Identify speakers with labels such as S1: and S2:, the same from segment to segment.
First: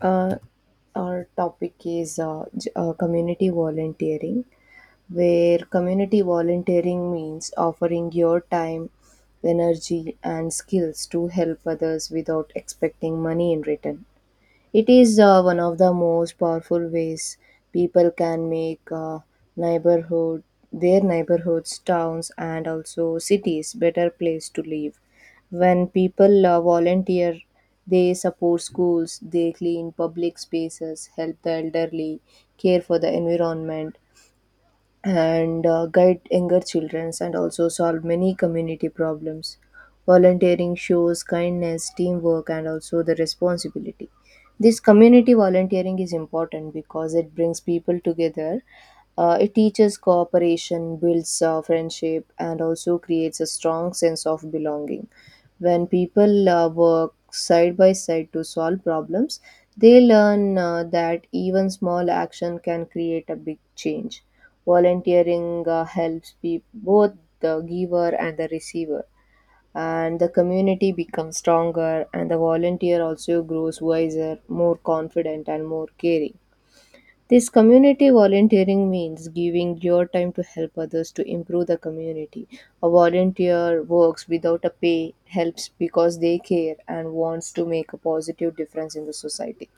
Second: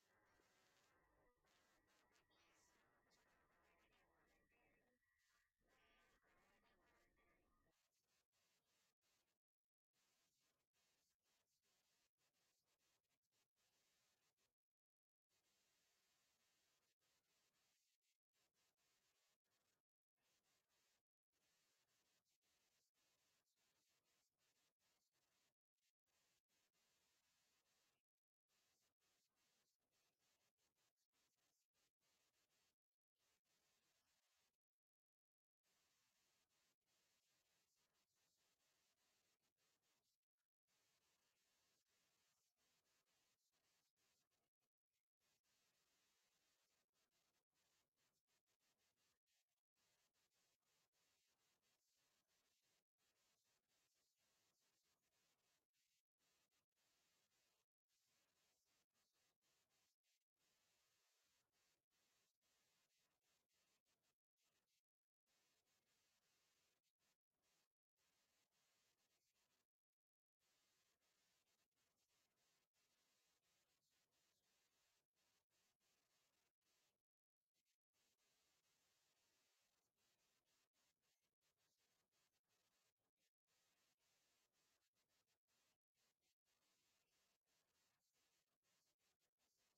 S1: Uh, our topic is community volunteering, where community volunteering means offering your time, energy, and skills to help others without expecting money in return. It is one of the most powerful ways people can make neighborhood their neighborhoods, towns, and also cities better place to live. When people volunteer, they support schools, they clean public spaces, help the elderly, care for the environment, and guide younger children and also solve many community problems. Volunteering shows kindness, teamwork, and also the responsibility. This community volunteering is important because it brings people together. It teaches cooperation, builds friendship, and also creates a strong sense of belonging. When people work side by side to solve problems, they learn that even small action can create a big change. Volunteering helps be both the giver and the receiver, and the community becomes stronger, and the volunteer also grows wiser, more confident, and more caring. This community volunteering means giving your time to help others to improve the community. A volunteer works without a pay, helps because they care and wants to make a positive difference in the society.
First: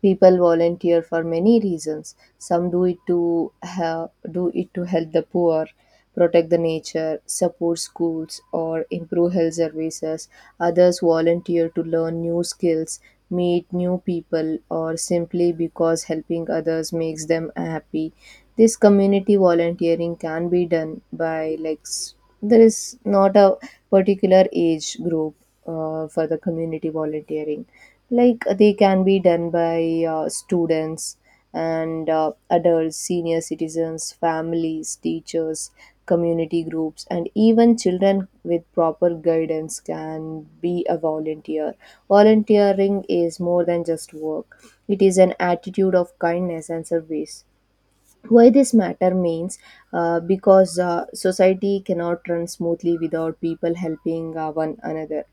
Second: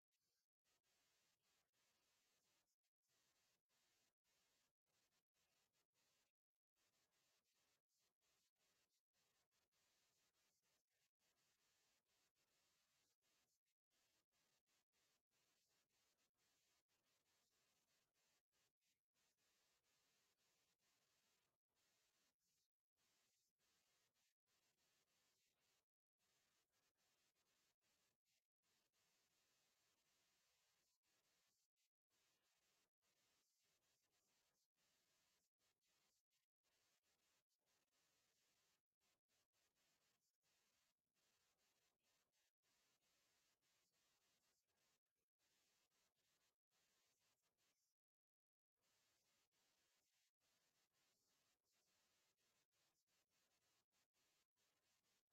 S1: People volunteer for many reasons. Some do it to do it to help the poor, protect the nature, support schools or improve health services. Others volunteer to learn new skills, meet new people, or simply because helping others makes them happy. This community volunteering can be done by there is not a particular age group for the community volunteering. Like they can be done by students and adults, senior citizens, families, teachers, community groups, and even children with proper guidance can be a volunteer. Volunteering is more than just work, it is an attitude of kindness and service. Why this matter means because society cannot run smoothly without people helping one another.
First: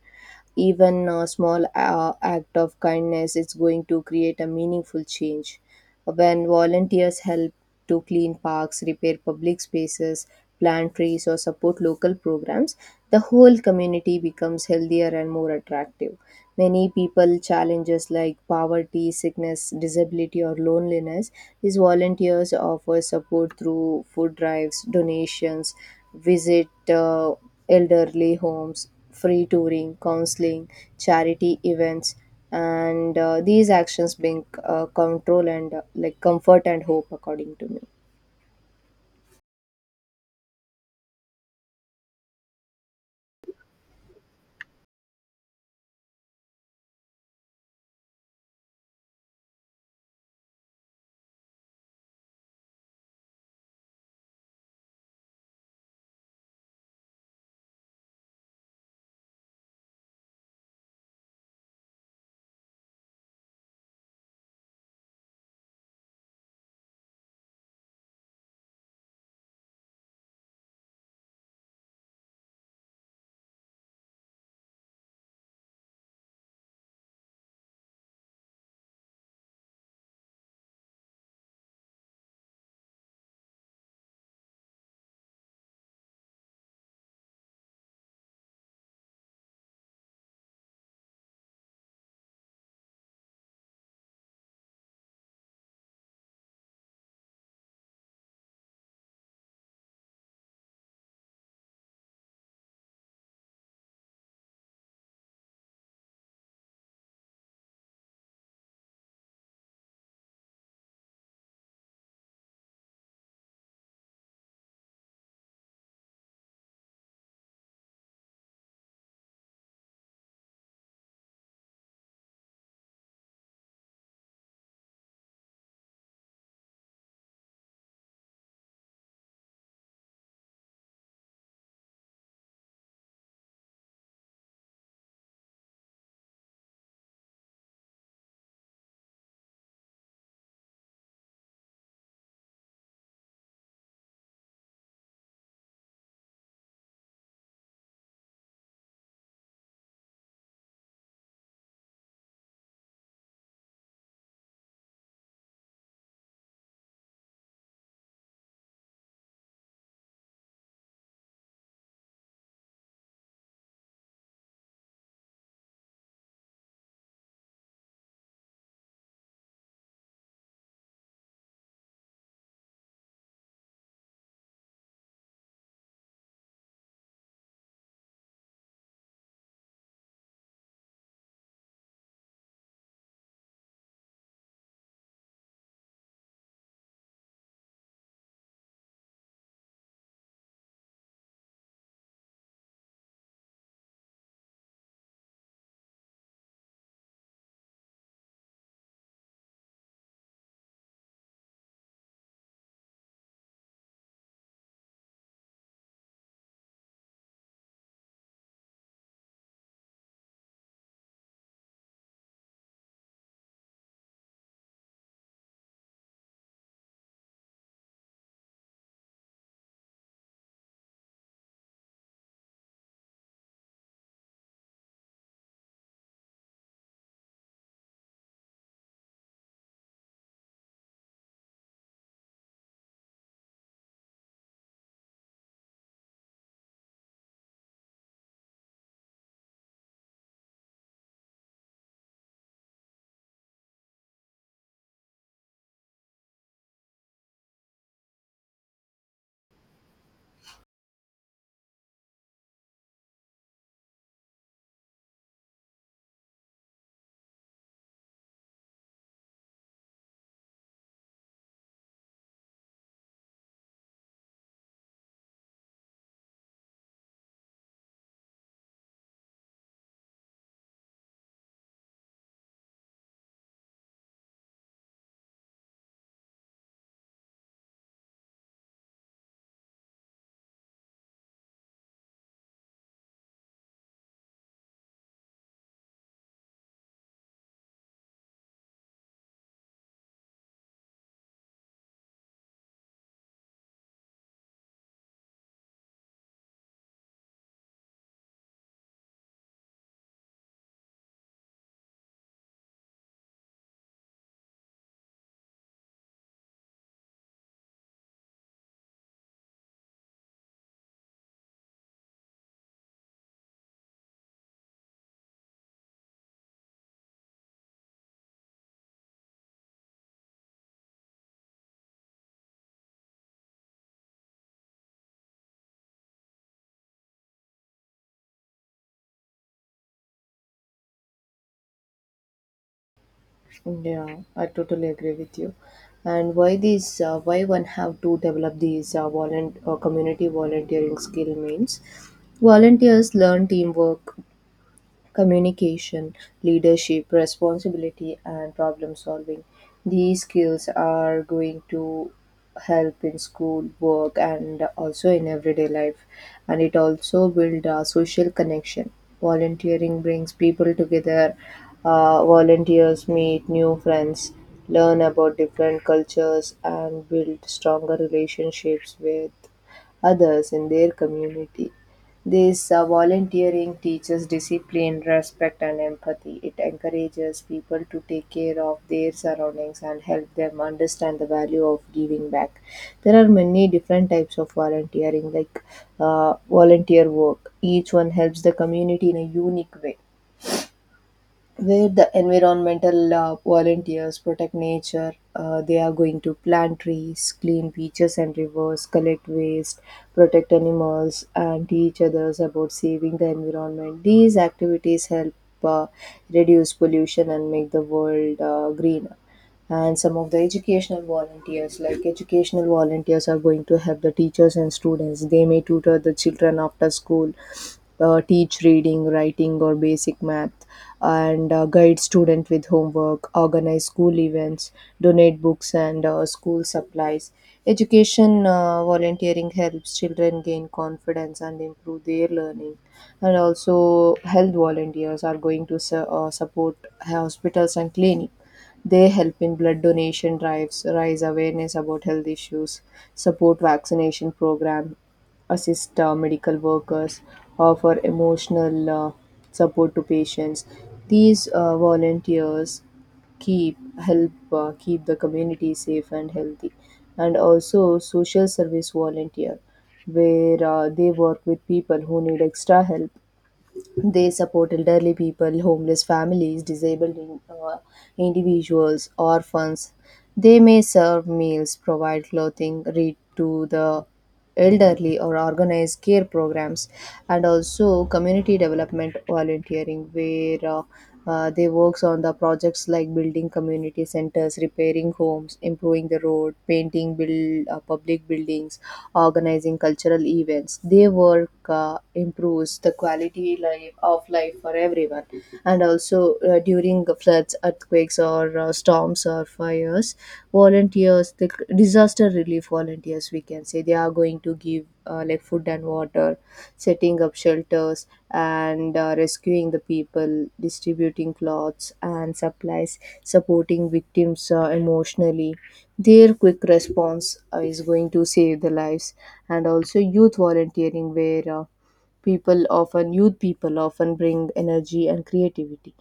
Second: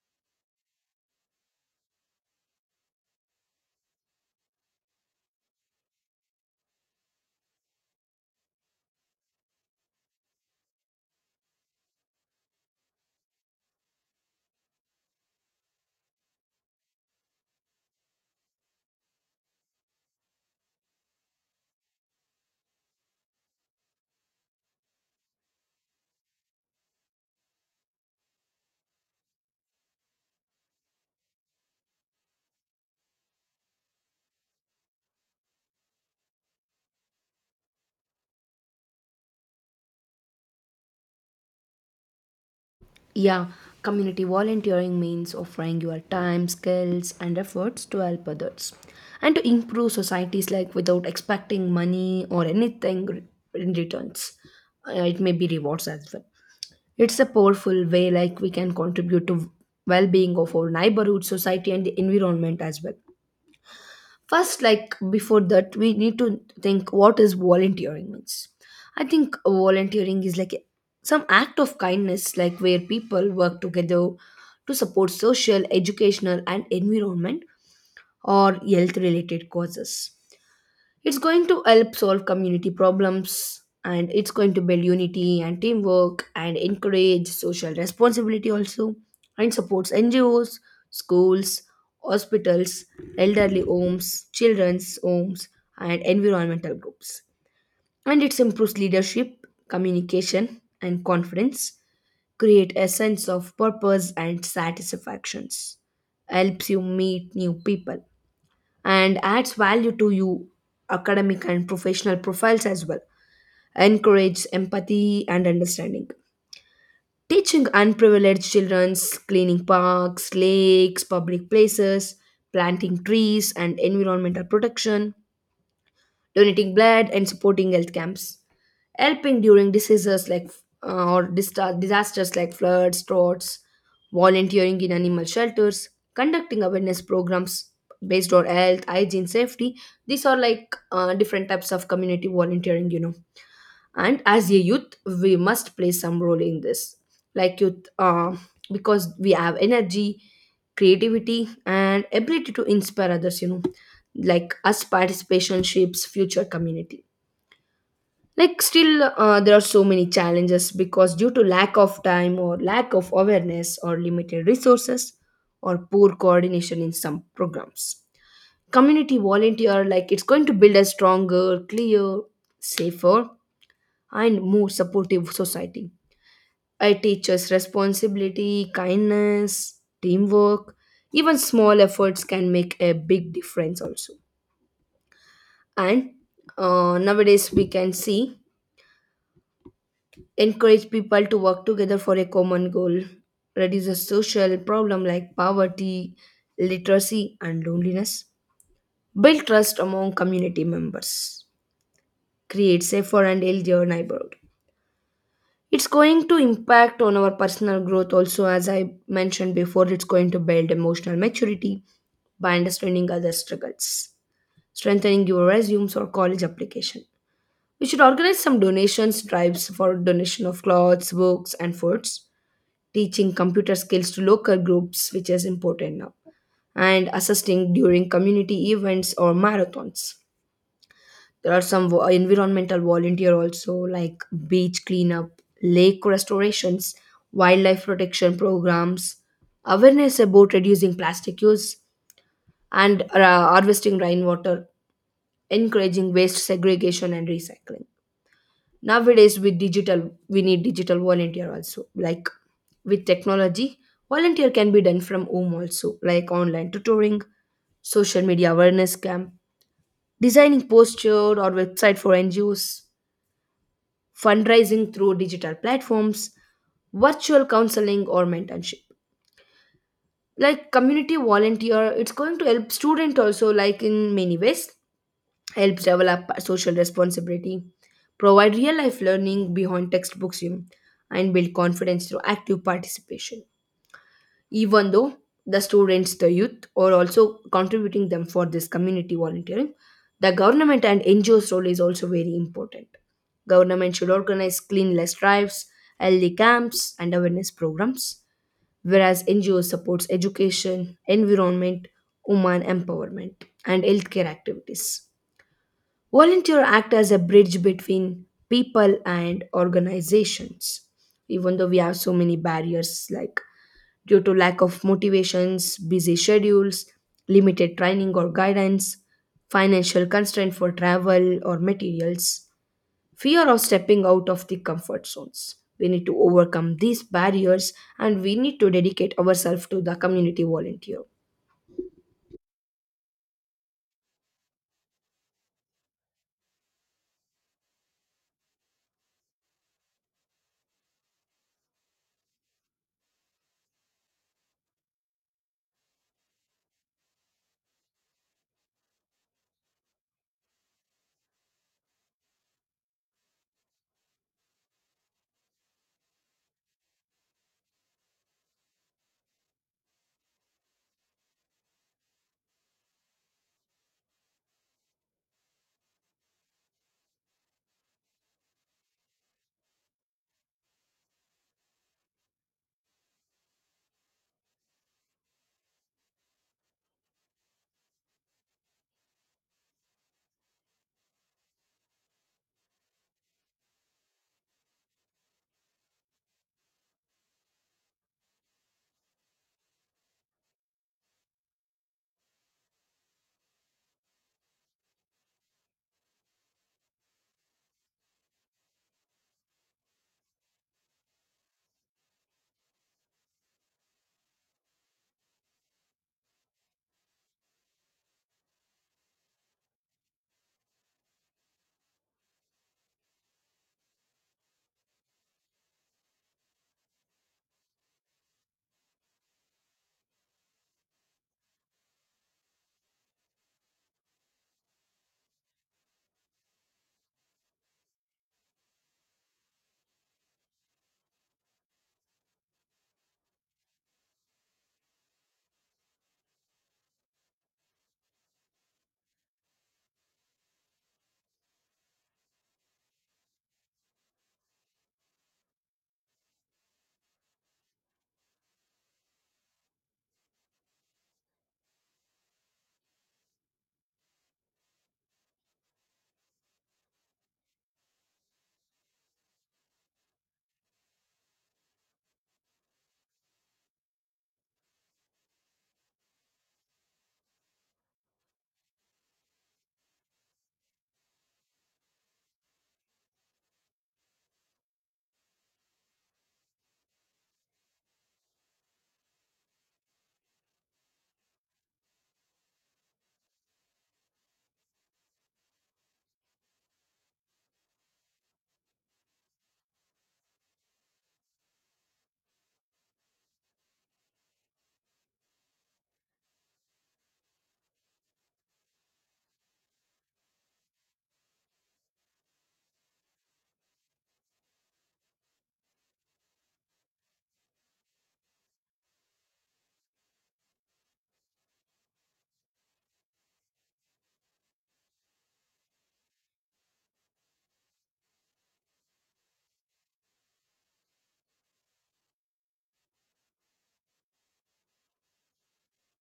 S1: Even a small act of kindness is going to create a meaningful change when volunteers help to clean parks, repair public spaces, plant trees, or support local programs, the whole community becomes healthier and more attractive. Many people challenges like poverty, sickness, disability, or loneliness. These volunteers offer support through food drives, donations, visit elderly homes, free touring, counseling, charity events, and these actions bring control and like comfort and hope according to me.
S2: Yeah, community volunteering means offering your time, skills, and efforts to help others and to improve societies like without expecting money or anything in returns. It may be rewards as well. It's a powerful way like we can contribute to well-being of our neighborhood, society, and the environment as well. First, like before that we need to think what is volunteering means. I think volunteering is like some act of kindness like where people work together to support social, educational and environment or health related causes. It's going to help solve community problems and it's going to build unity and teamwork and encourage social responsibility also, and supports NGOs, schools, hospitals, elderly homes, children's homes and environmental groups. And it improves leadership, communication and confidence, create a sense of purpose and satisfactions, helps you meet new people and adds value to you academic and professional profiles as well, encourages empathy and understanding, teaching unprivileged children's, cleaning parks, lakes, public places, planting trees and environmental protection, donating blood and supporting health camps, helping during diseases like or disasters like floods, droughts, volunteering in animal shelters, conducting awareness programs based on health, hygiene, safety. These are like different types of community volunteering, you know. And as a youth, we must play some role in this, like youth, because we have energy, creativity, and ability to inspire others, you know, like us participation shapes future community. Like still there are so many challenges because due to lack of time or lack of awareness or limited resources or poor coordination in some programs, community volunteer like it's going to build a stronger, clear, safer and more supportive society. I teaches responsibility, kindness, teamwork. Even small efforts can make a big difference also. And nowadays we can see encourage people to work together for a common goal, reduces social problem like poverty, literacy, and loneliness, build trust among community members, create safer and healthier neighborhood. It's going to impact on our personal growth also, as I mentioned before. It's going to build emotional maturity by understanding other struggles, strengthening your resumes or college application. We should organize some donations drives for donation of clothes, books, and foods, teaching computer skills to local groups, which is important now, and assisting during community events or marathons. There are some environmental volunteer also, like beach cleanup, lake restorations, wildlife protection programs, awareness about reducing plastic use, and harvesting rainwater, encouraging waste segregation and recycling. Nowadays with digital we need digital volunteer also, like with technology volunteer can be done from home also, like online tutoring, social media awareness camp, designing posture or website for ngos, fundraising through digital platforms, virtual counseling or mentorship. Like community volunteer it's going to help student also like in many ways, helps develop social responsibility, provide real life learning beyond textbooks, you know, and build confidence through active participation. Even though the students, the youth, are also contributing them for this community volunteering, the government and NGOs role is also very important. Government should organize cleanliness drives, healthy camps, and awareness programs, whereas NGO supports education, environment, women empowerment, and healthcare activities. Volunteer act as a bridge between people and organizations. Even though we have so many barriers like due to lack of motivations, busy schedules, limited training or guidance, financial constraint for travel or materials, fear of stepping out of the comfort zones. We need to overcome these barriers and we need to dedicate ourselves to the community volunteer.
S1: Yeah, I totally agree with you. And why these, why one have to develop these community volunteering skill means volunteers learn teamwork, communication, leadership, responsibility, and problem solving. These skills are going to help in school, work, and also in everyday life. And it also builds a social connection. Volunteering brings people together. Volunteers meet new friends, learn about different cultures, and build stronger relationships with others in their community. This volunteering teaches discipline, respect, and empathy. It encourages people to take care of their surroundings and help them understand the value of giving back. There are many different types of volunteering, like volunteer work. Each one helps the community in a unique way where the environmental volunteers protect nature. They are going to plant trees, clean beaches and rivers, collect waste, protect animals, and teach others about saving the environment. These activities help uh, reduce pollution and make the world greener, and some of the educational volunteers, like educational volunteers are going to help the teachers and students. They may tutor the children after school, teach reading, writing, or basic math, and guide student with homework, organize school events, donate books and school supplies. Education volunteering helps children gain confidence and improve their learning. And also health volunteers are going to support hospitals and clinics. They help in blood donation drives, raise awareness about health issues, support vaccination program, assist medical workers, offer emotional support to patients. These volunteers keep the community safe and healthy. And also social service volunteer, where they work with people who need extra help. They support elderly people, homeless families, individuals, orphans. They may serve meals, provide clothing, read to the elderly, or organize care programs. And also community development volunteering, where they works on the projects like building community centers, repairing homes, improving the road, painting, build public buildings, organizing cultural events. Their work improves the quality life of life for everyone. And also during the floods, earthquakes, or storms or fires, volunteers, the disaster relief volunteers, we can say, they are going to give like food and water, setting up shelters, and rescuing the people, distributing clothes and supplies, supporting victims emotionally. Their quick response is going to save the lives. And also youth volunteering, where people often youth people often bring energy and creativity.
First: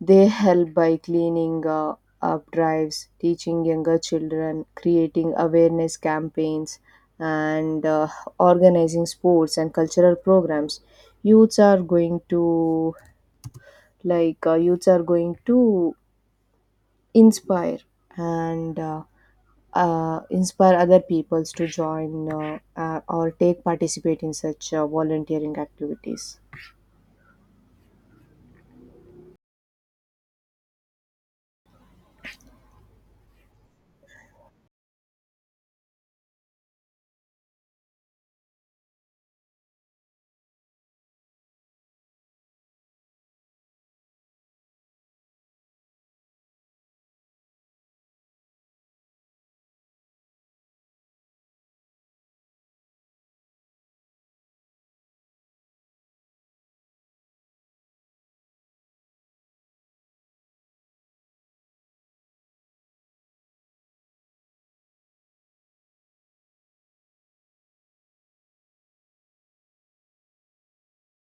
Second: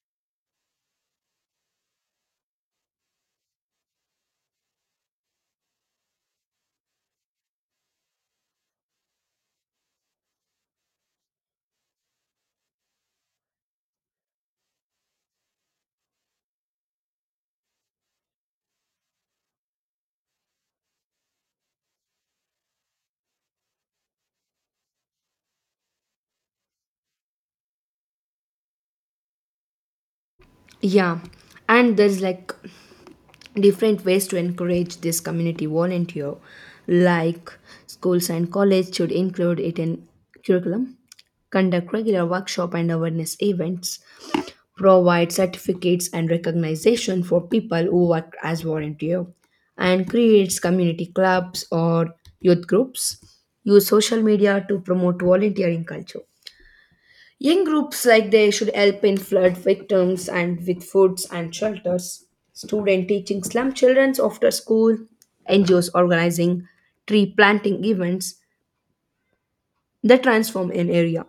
S1: They help by cleaning up drives, teaching younger children, creating awareness campaigns, and organizing sports and cultural programs. youths are going to Youths are going to inspire and inspire other peoples to join or take participate in such volunteering activities.
S2: Yeah, and there's like different ways to encourage this community volunteer, like schools and college should include it in curriculum, conduct regular workshop and awareness events, provide certificates and recognition for people who work as volunteer, and creates community clubs or youth groups, use social media to promote volunteering culture. Young groups like they should help in flood victims and with foods and shelters. Student teaching slum childrens after school, NGOs organizing tree planting events that transform an area,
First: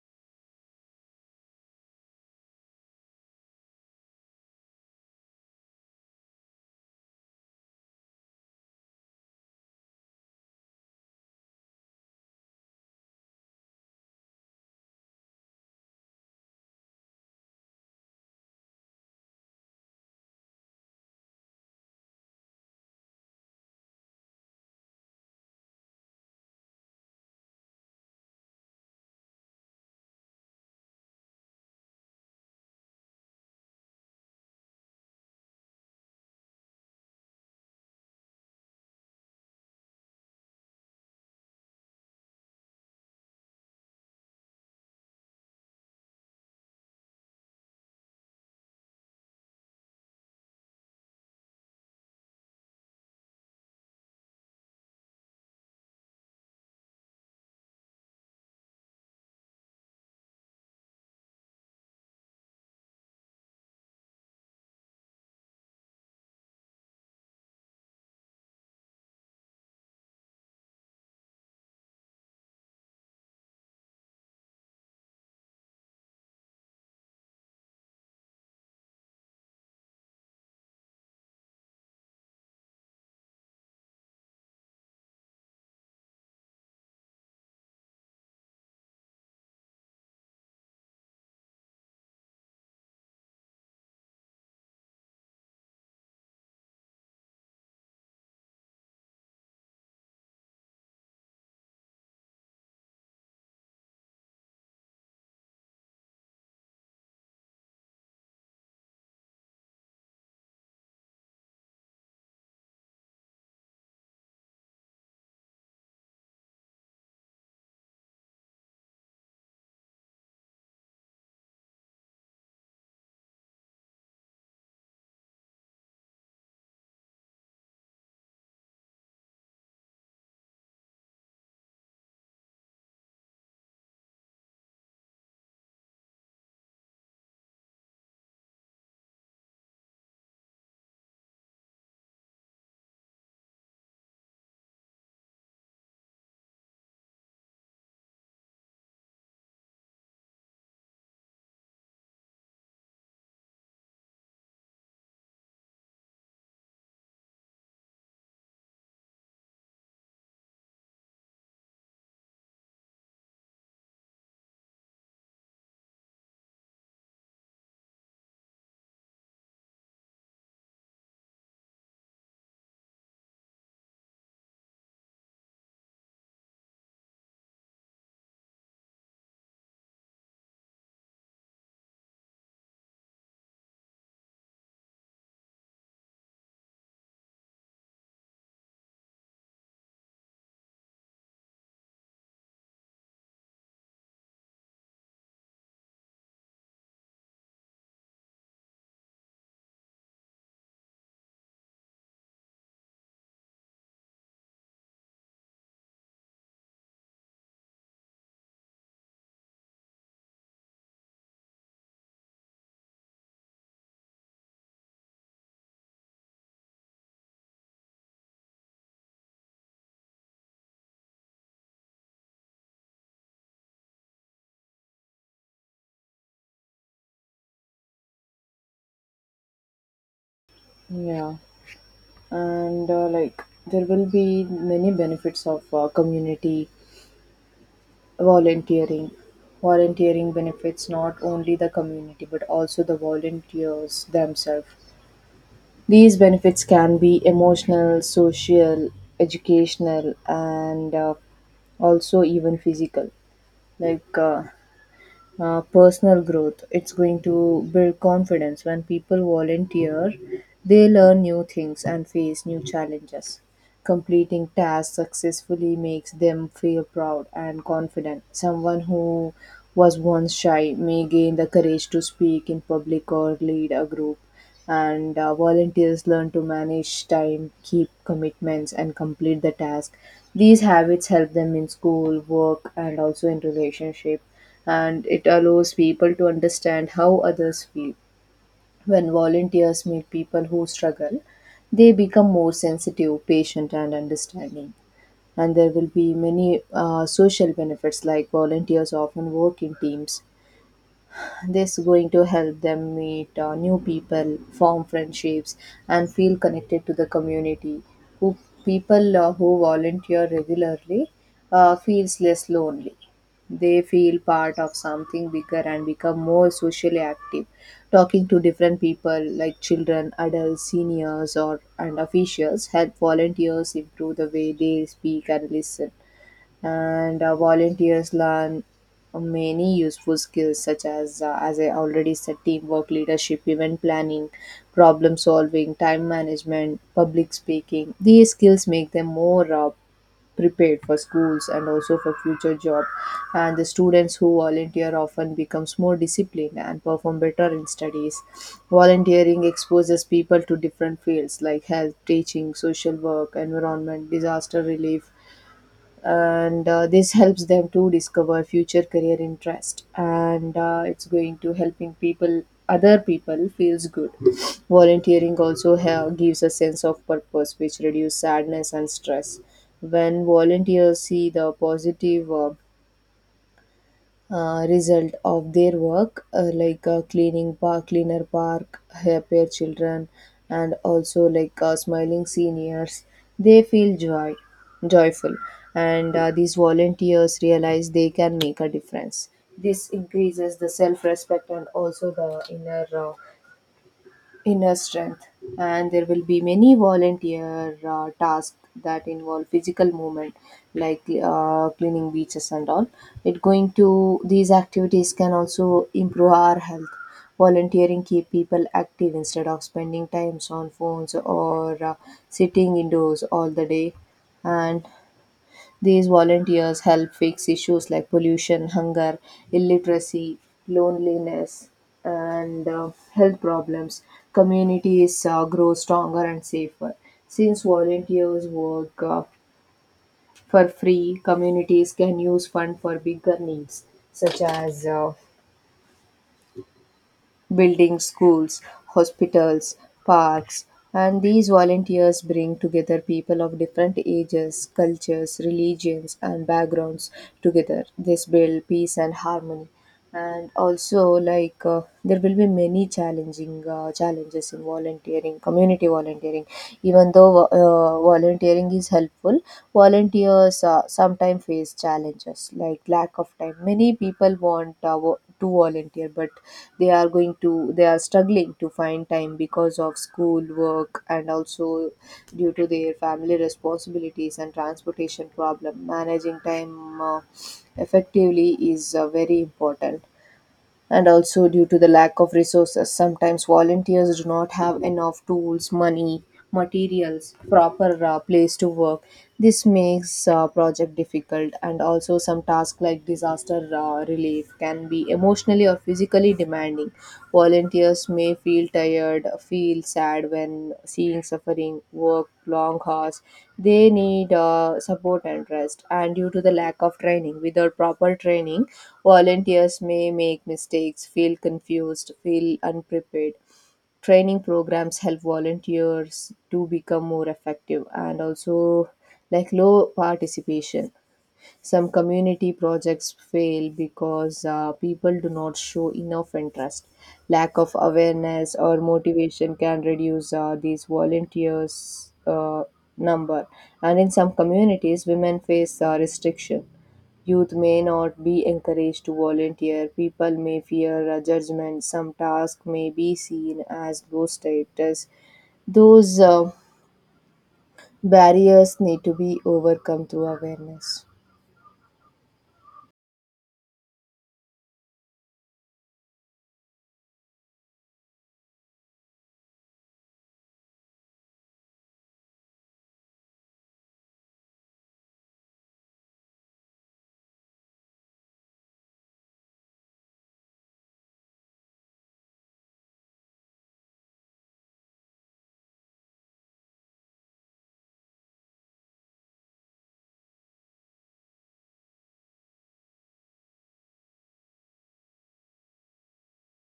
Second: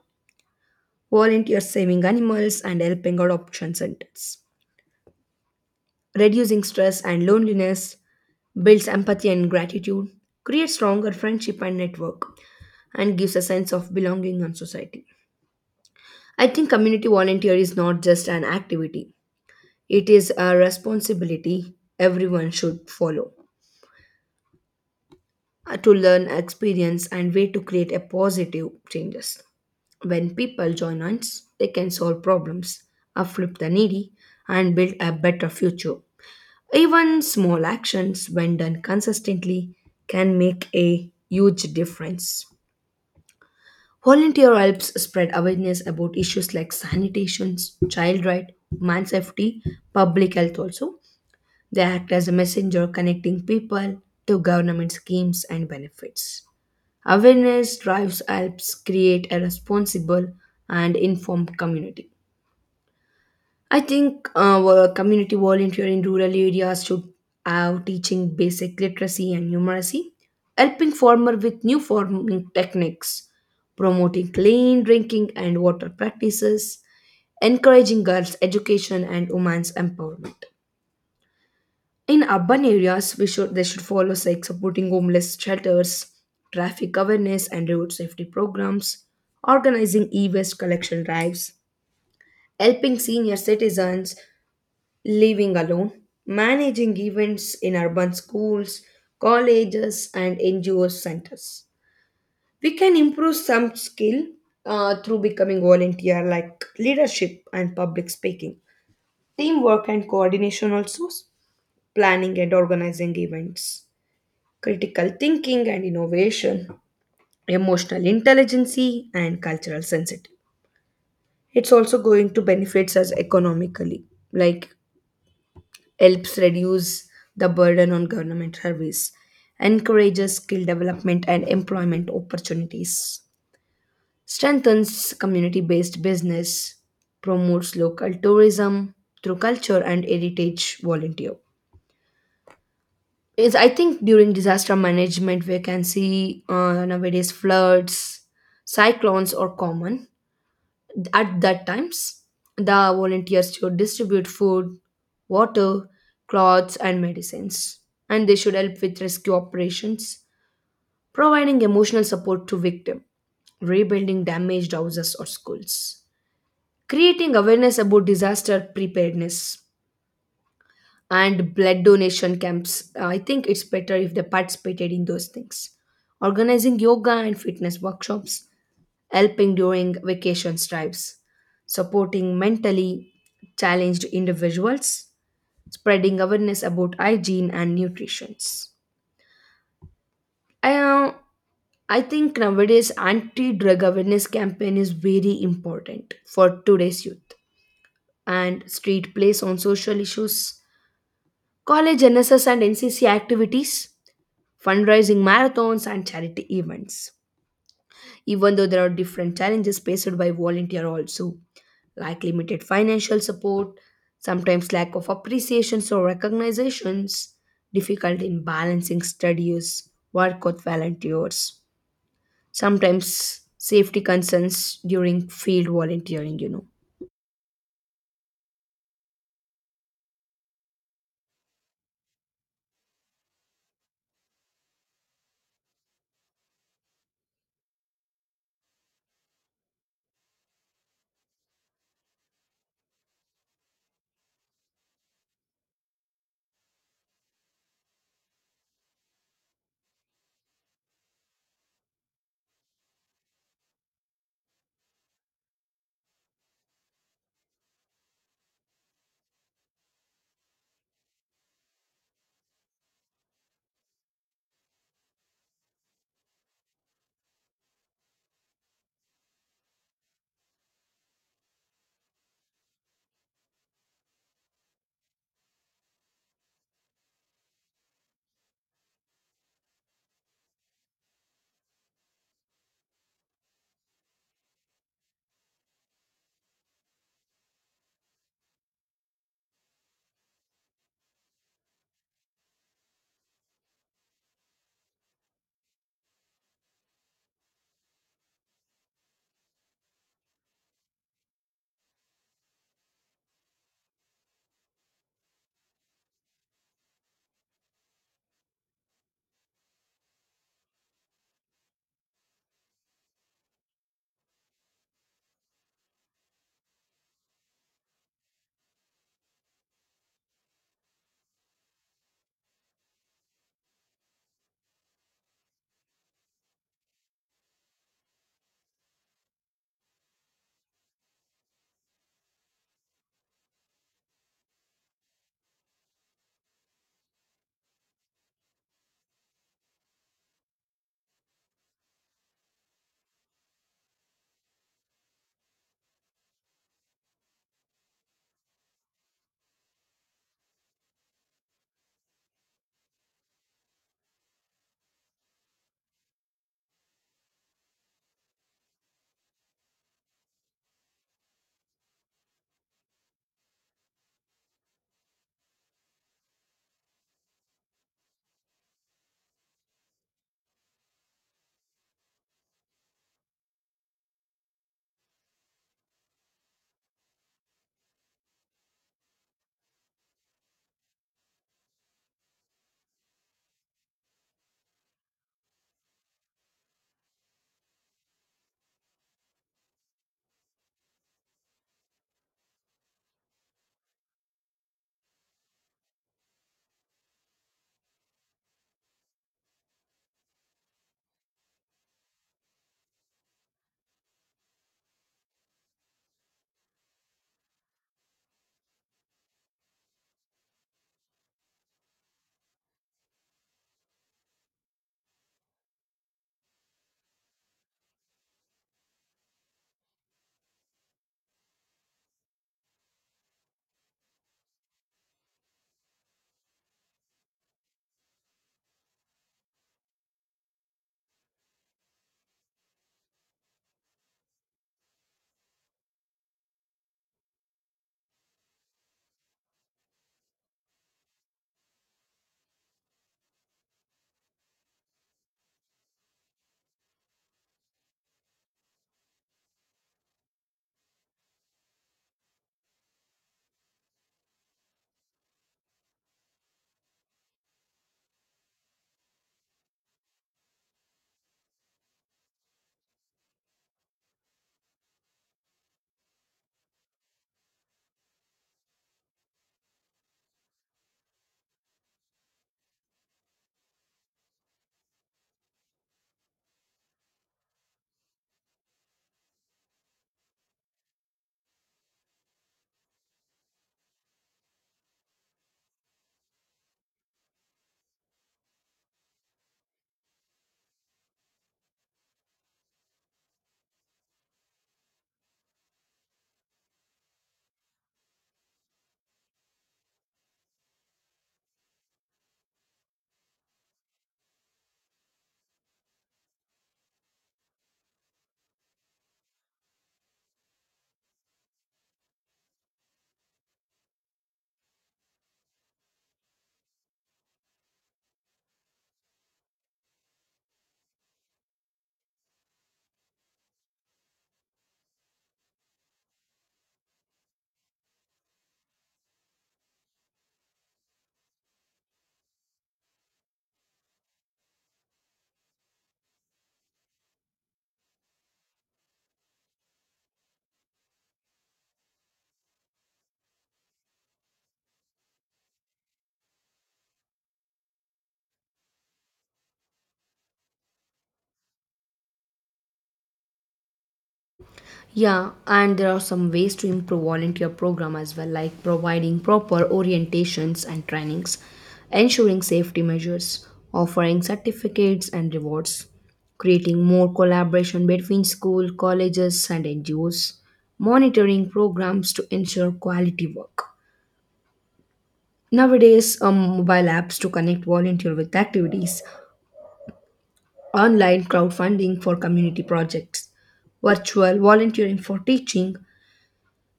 S2: volunteers saving animals and helping adoption centers, reducing stress and loneliness, builds empathy and gratitude, creates stronger friendship and network, and gives a sense of belonging in society. I think community volunteer is not just an activity. It is a responsibility everyone should follow, to learn, experience, and way to create a positive changes. When people join hands, they can solve problems, uplift the needy, and build a better future. Even small actions, when done consistently, can make a huge difference. Volunteer helps spread awareness about issues like sanitation, child right, man safety, public health also. They act as a messenger connecting people to government schemes and benefits. Awareness drives helps create a responsible and informed community. I think well, community volunteer in rural areas should have teaching basic literacy and numeracy, helping farmer with new farming techniques, promoting clean drinking and water practices, encouraging girls' education and women's empowerment. In urban areas, we should they should follow like supporting homeless shelters, traffic awareness and road safety programs, organizing e-waste collection drives, helping senior citizens living alone, managing events in urban schools, colleges, and NGO centers. We can improve some skill through becoming volunteer, like leadership and public speaking, teamwork and coordination, also planning and organizing events, critical thinking and innovation, emotional intelligence, and cultural sensitivity. It's also going to benefits us economically, like helps reduce the burden on government service, encourages skill development and employment opportunities, strengthens community-based business, promotes local tourism through culture and heritage volunteer. Is I think during disaster management we can see nowadays floods, cyclones are common. At that times the volunteers should distribute food, water, clothes and medicines, and they should help with rescue operations, providing emotional support to victims, rebuilding damaged houses or schools, creating awareness about disaster preparedness and blood donation camps. I think it's better if they participated in those things. Organizing yoga and fitness workshops, helping during vacation drives, supporting mentally challenged individuals, spreading awareness about hygiene and nutrition. I, uh, I think nowadays anti-drug awareness campaign is very important for today's youth and street plays on social issues, college NSS and NCC activities, fundraising marathons, and charity events. Even though there are different challenges faced by volunteer also, like limited financial support, sometimes lack of appreciations or recognitions, difficult in balancing studies, work with volunteers, sometimes safety concerns during field volunteering, you know.
S1: Yeah, and like there will be many benefits of community volunteering. Volunteering benefits not only the community but also the volunteers themselves. These benefits can be emotional, social, educational, and also even physical. Like uh, Personal growth. It's going to build confidence. When people volunteer, they learn new things and face new challenges. Completing tasks successfully makes them feel proud and confident. Someone who was once shy may gain the courage to speak in public or lead a group. And volunteers learn to manage time, keep commitments, and complete the task. These habits help them in school, work, and also in relationship. And it allows people to understand how others feel. When volunteers meet people who struggle, they become more sensitive, patient, and understanding. And there will be many social benefits, like volunteers often work in teams. This going to help them meet new people, form friendships, and feel connected to the community. Who People who volunteer regularly feels less lonely. They feel part of something bigger and become more socially active. Talking to different people like children, adults, seniors, or and officials help volunteers improve the way they speak and listen. And volunteers learn many useful skills such as, as I already said, teamwork, leadership, event planning, problem solving, time management, public speaking. These skills make them more prepared for schools and also for future job. And the students who volunteer often becomes more disciplined and perform better in studies. Volunteering exposes people to different fields like health, teaching, social work, environment, disaster relief. And this helps them to discover future career interest. And it's going to helping people, other people feels good. Volunteering also gives a sense of purpose which reduce sadness and stress. When volunteers see the positive result of their work, like cleaner park, happier children, and also like smiling seniors. They feel joy, joyful, and these volunteers realize they can make a difference. This increases the self-respect and also the inner inner strength. And there will be many volunteer tasks that involve physical movement like cleaning beaches and all. It going to These activities can also improve our health. Volunteering keep people active instead of spending times on phones or sitting indoors all the day. And these volunteers help fix issues like pollution, hunger, illiteracy, loneliness, and health problems. Communities grow stronger and safer. Since volunteers work for free, communities can use funds for bigger needs such as building schools, hospitals, parks. And these volunteers bring together people of different ages, cultures, religions, and backgrounds together. This builds peace and harmony. And also like there will be many challenging challenges in volunteering community volunteering. Even though volunteering is helpful, volunteers sometimes face challenges like lack of time. Many people want to volunteer, but they are struggling to find time because of school, work, and also due to their family responsibilities and transportation problem. Managing time effectively is very important. And also due to the lack of resources, sometimes volunteers do not have enough tools, money, materials, proper place to work. This makes project difficult. And also some tasks like disaster relief can be emotionally or physically demanding. Volunteers may feel tired, feel sad when seeing suffering, work long hours. They need support and rest. And due to the lack of training, without proper training, volunteers may make mistakes, feel confused, feel unprepared. Training programs help volunteers to become more effective. And also like low participation, some community projects fail because people do not show enough interest. Lack of awareness or motivation can reduce these volunteers' number. And in some communities, women face restriction. Youth may not be encouraged to volunteer. People may fear judgment. Some tasks may be seen as low status. Those barriers need to be overcome through awareness.
S2: Yeah, and there are some ways to improve volunteer program as well, like providing proper orientations and trainings, ensuring safety measures, offering certificates and rewards, creating more collaboration between school, colleges, and NGOs, monitoring programs to ensure quality work. Nowadays, mobile apps to connect volunteer with activities, online crowdfunding for community projects, virtual volunteering for teaching,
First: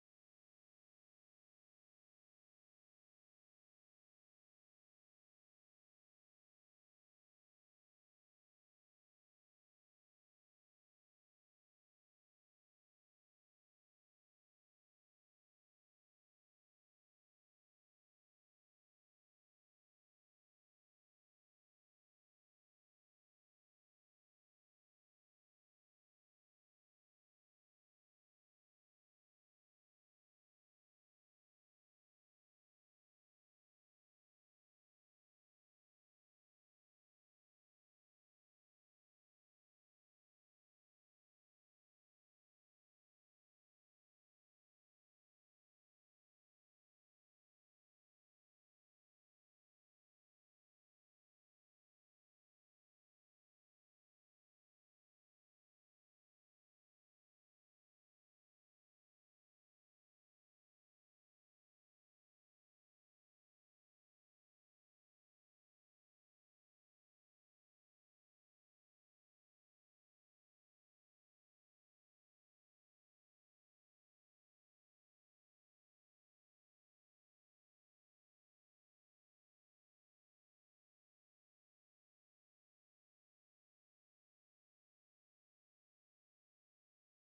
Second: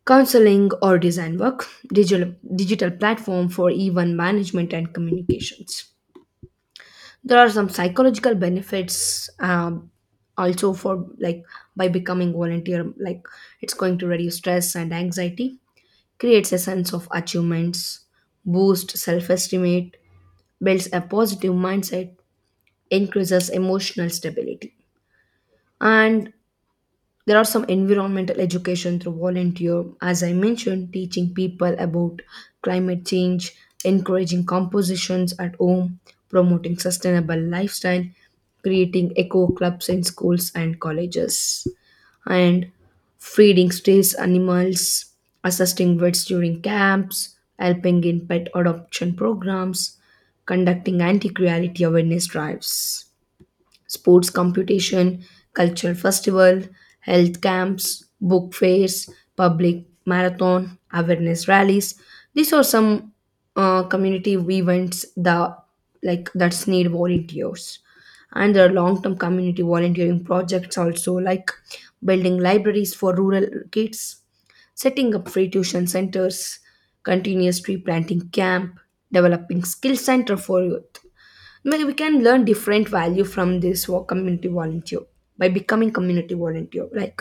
S2: counseling or design work, digital, digital platform for even management and communications. There are some psychological benefits also for like by becoming volunteer, like it's going to reduce stress and anxiety, creates a sense of achievements, boost self-estimate, builds a positive mindset, increases emotional stability. And there are some environmental education through volunteer, as I mentioned, teaching people about climate change, encouraging compositions at home, promoting sustainable lifestyle, creating eco clubs in schools and colleges, and feeding stray animals, assisting vets during camps, helping in pet adoption programs, conducting anti-cruelty awareness drives, sports competition, cultural festival, health camps, book fairs, public marathon, awareness rallies. These are some community events that like that's need volunteers. And there are long-term community volunteering projects also, like building libraries for rural kids, setting up free tuition centers, continuous tree planting camp, developing skill center for youth. Maybe we can learn different value from this work community volunteer by becoming community volunteer like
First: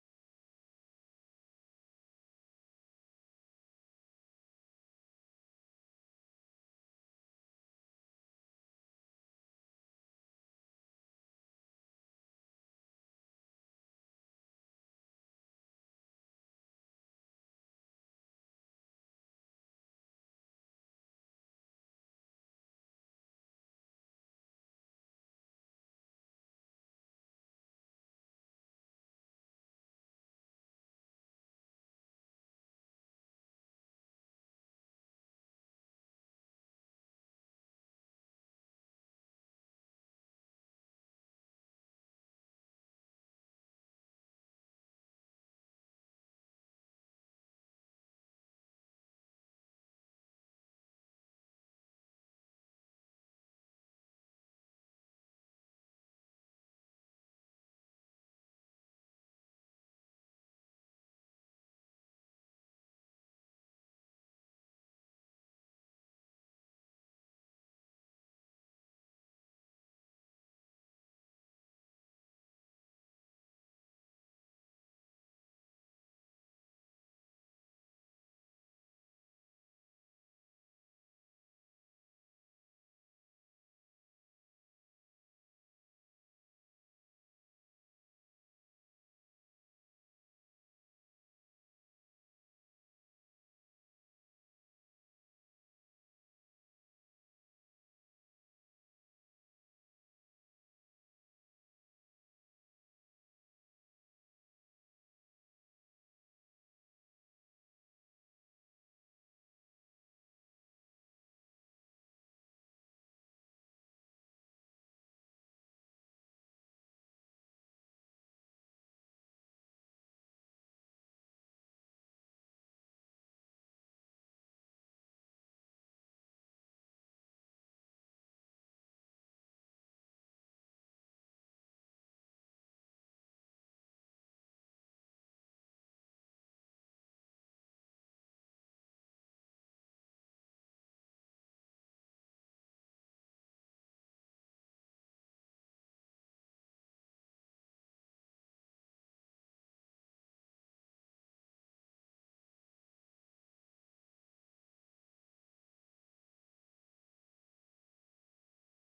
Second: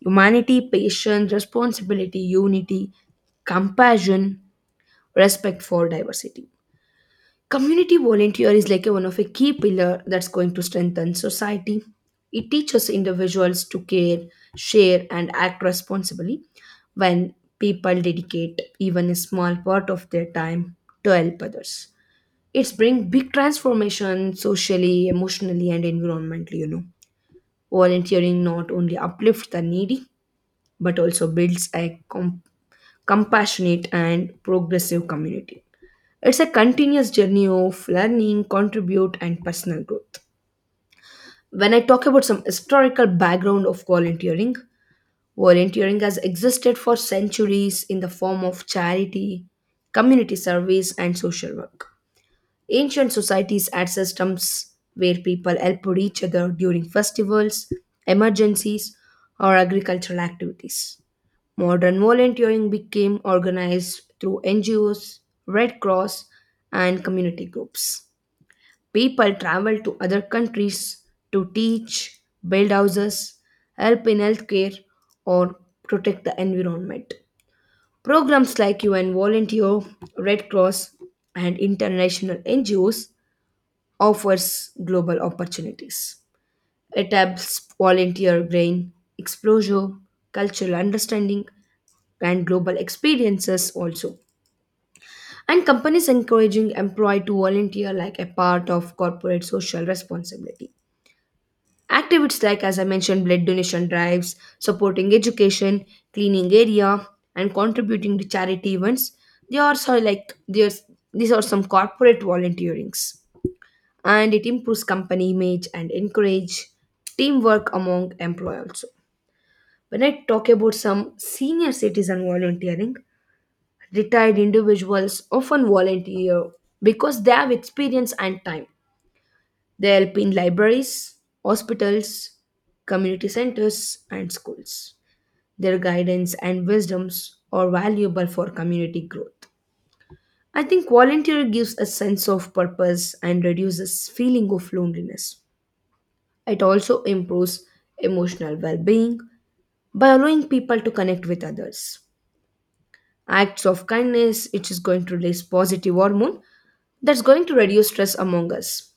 S2: humanity, patience, responsibility, unity, compassion, respect for diversity. Community volunteer is like a, one of a key pillar that's going to strengthen society. It teaches individuals to care, share and act responsibly. When people dedicate even a small part of their time to help others, it's bring big transformation socially, emotionally, and environmentally. You know, volunteering not only uplifts the needy but also builds a compassionate and progressive community. It's a continuous journey of learning, contribute, and personal growth. When I talk about some historical background of volunteering, volunteering has existed for centuries in the form of charity, community service, and social work. Ancient societies had systems where people helped each other during festivals, emergencies, or agricultural activities. Modern volunteering became organized through NGOs, Red Cross, and community groups. People traveled to other countries to teach, build houses, help in healthcare, or protect the environment. Programs like UN Volunteer, Red Cross, and international NGOs offers global opportunities. It helps volunteer gain exposure, cultural understanding, and global experiences also. And companies encouraging employee to volunteer like a part of corporate social responsibility. Activities like, as I mentioned, blood donation drives, supporting education, cleaning area, and contributing to charity events. They are so like there's these are some corporate volunteerings. And it improves company image and encourage teamwork among employees also. When I talk about some senior citizen volunteering, retired individuals often volunteer because they have experience and time. They help in libraries, hospitals, community centers, and schools. Their guidance and wisdoms are valuable for community growth. I think volunteer gives a sense of purpose and reduces feeling of loneliness. It also improves emotional well being by allowing people to connect with others. Acts of kindness, it is going to release positive hormone that's going to reduce stress among us.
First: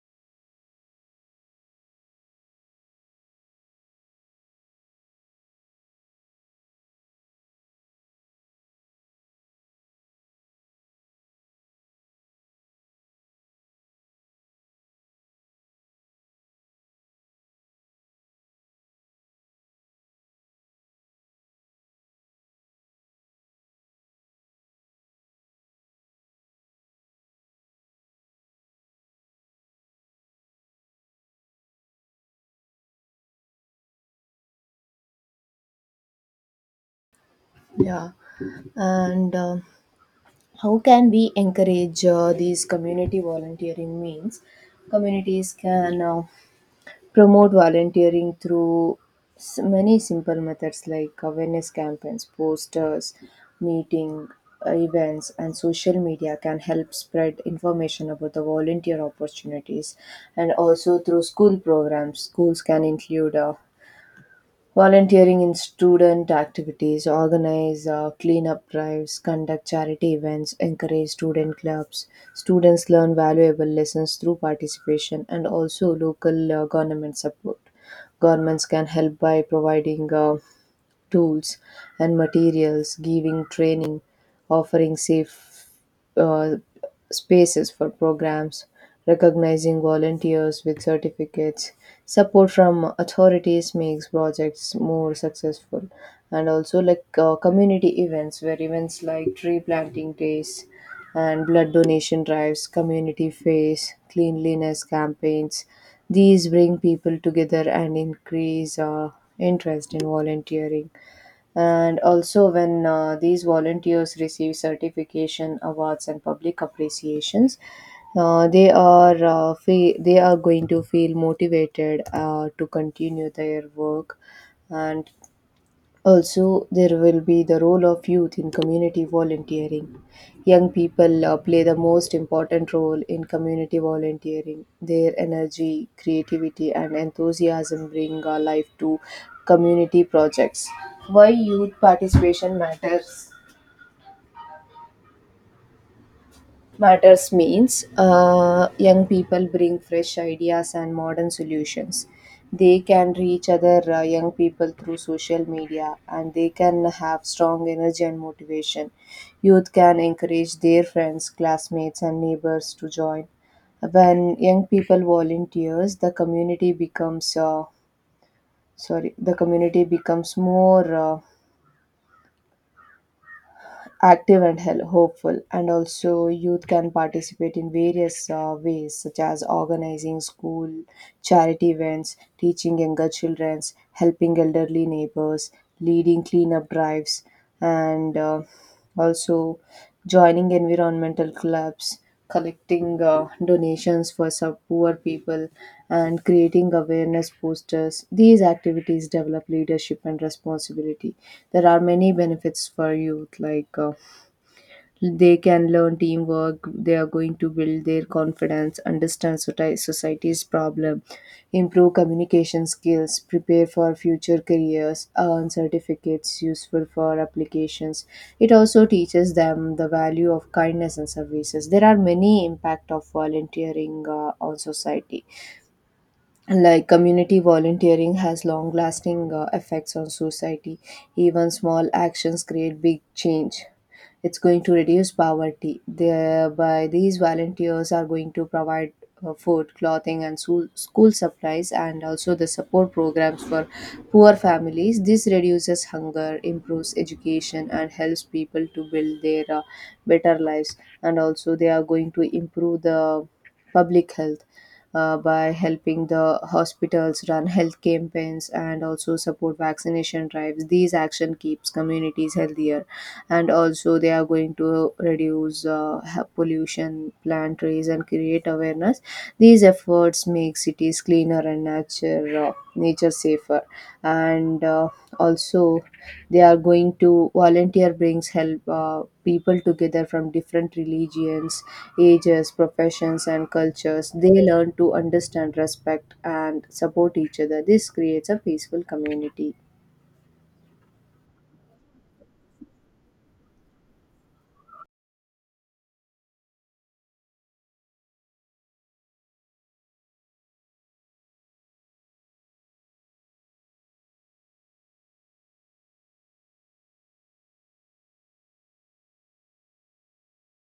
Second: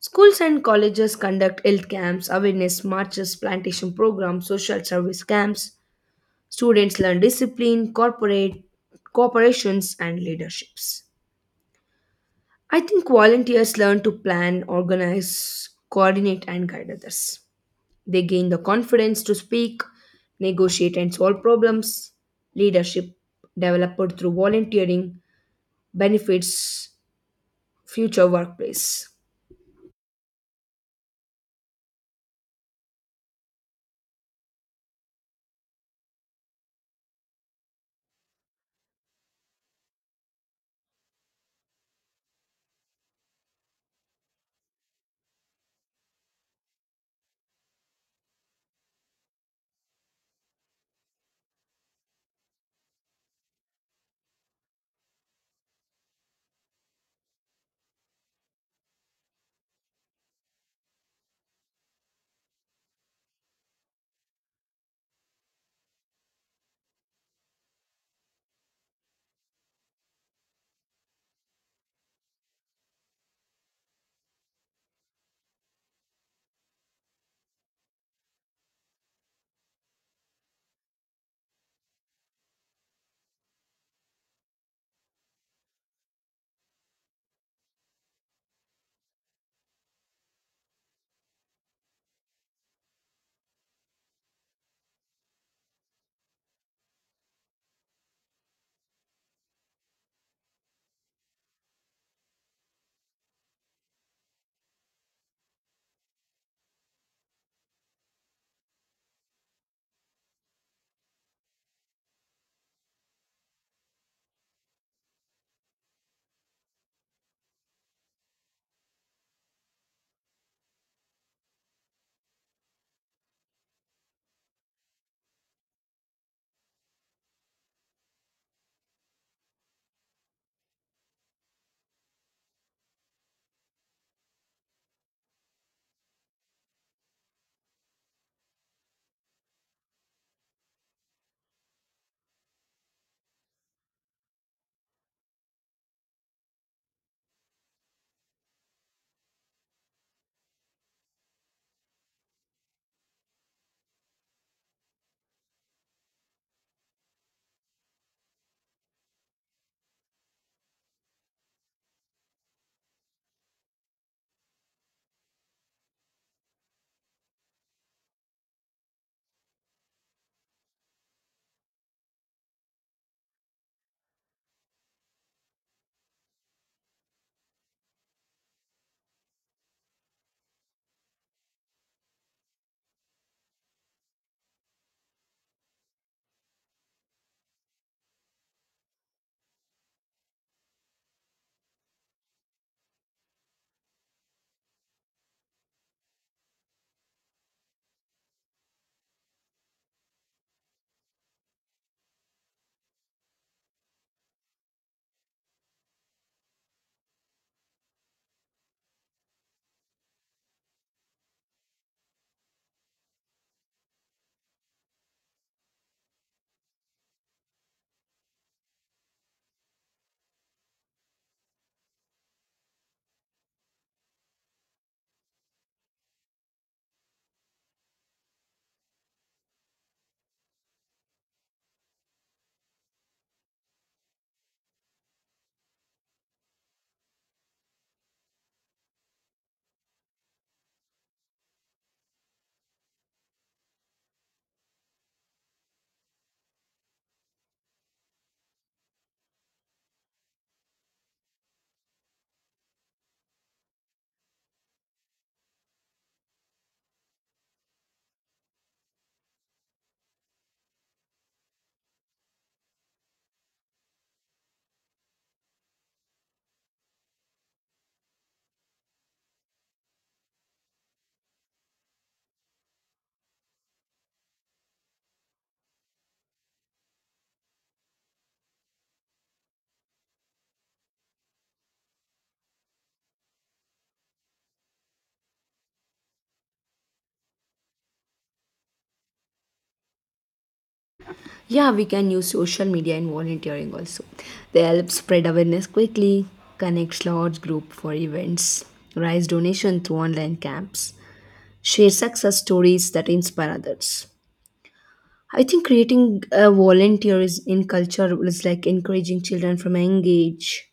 S2: Schools and colleges conduct health camps, awareness marches, plantation programs, social service camps. Students learn discipline, corporate corporations, and leaderships. I think volunteers learn to plan, organize, coordinate, and guide others. They gain the confidence to speak, negotiate, and solve problems. Leadership developed through volunteering benefits future workplace.
S1: Yeah, and how can we encourage these community volunteering means? Communities can promote volunteering through many simple methods like awareness campaigns, posters, meeting events, and social media can help spread information about the volunteer opportunities. And also through school programs, schools can include volunteering in student activities, organize cleanup drives, conduct charity events, encourage student clubs. Students learn valuable lessons through participation and also local government support. Governments can help by providing tools and materials, giving training, offering safe uh, spaces for programs, recognizing volunteers with certificates. Support from authorities makes projects more successful, and also like community events where events like tree planting days and blood donation drives, community face, cleanliness campaigns. These bring people together and increase interest in volunteering. And also, when these volunteers receive certification, awards, and public appreciations, they are they are going to feel motivated to continue their work. And also, there will be the role of youth in community volunteering. Young people play the most important role in community volunteering. Their energy, creativity, and enthusiasm bring life to community projects. Why youth participation matters, matters means young people bring fresh ideas and modern solutions. They can reach other young people through social media, and they can have strong energy and motivation. Youth can encourage their friends, classmates, and neighbors to join. When young people volunteers, the community becomes sorry, the community becomes more active and hopeful. And also youth can participate in various ways such as organizing school charity events, teaching younger children, helping elderly neighbors, leading cleanup drives, and also joining environmental clubs, collecting donations for some poor people, and creating awareness posters. These activities develop leadership and responsibility. There are many benefits for youth, like they can learn teamwork, they are going to build their confidence, understand society's problem, improve communication skills, prepare for future careers, earn certificates useful for applications. It also teaches them the value of kindness and services. There are many impact of volunteering on society. And like community volunteering has long lasting effects on society. Even small actions create big change. It's going to reduce poverty, thereby these volunteers are going to provide food, clothing, and school supplies, and also the support programs for poor families. This reduces hunger, improves education, and helps people to build their better lives. And also they are going to improve the public health by helping the hospitals, run health campaigns, and also support vaccination drives. These action keeps communities healthier, and also they are going to reduce pollution, plant trees, and create awareness. These efforts make cities cleaner and nature safer, and also they are going to volunteer brings help people together from different religions, ages, professions, and cultures. They learn to understand, respect, and support each other. This creates a peaceful community.
S2: Yeah, we can use social media in volunteering also. They help spread awareness quickly, connect large group for events, raise donation through online camps, share success stories that inspire others. I think creating a volunteer in culture is like encouraging children from a young age,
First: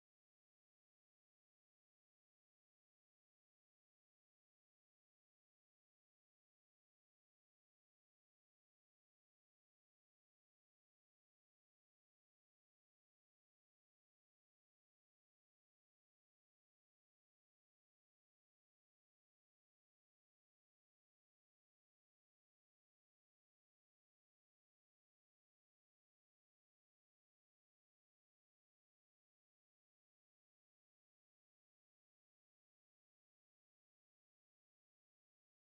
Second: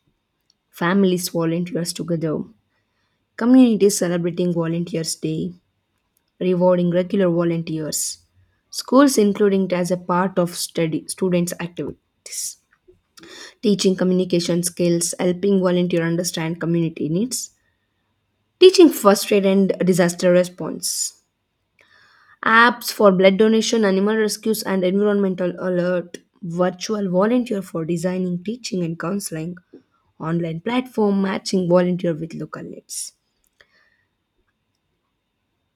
S2: families volunteers together, communities celebrating Volunteers Day, rewarding regular volunteers, schools including it as a part of study students' activity, teaching communication skills, helping volunteer understand community needs, teaching first aid and disaster response. Apps for blood donation, animal rescues, and environmental alert. Virtual volunteer for designing, teaching, and counseling. Online platform matching volunteer with local needs.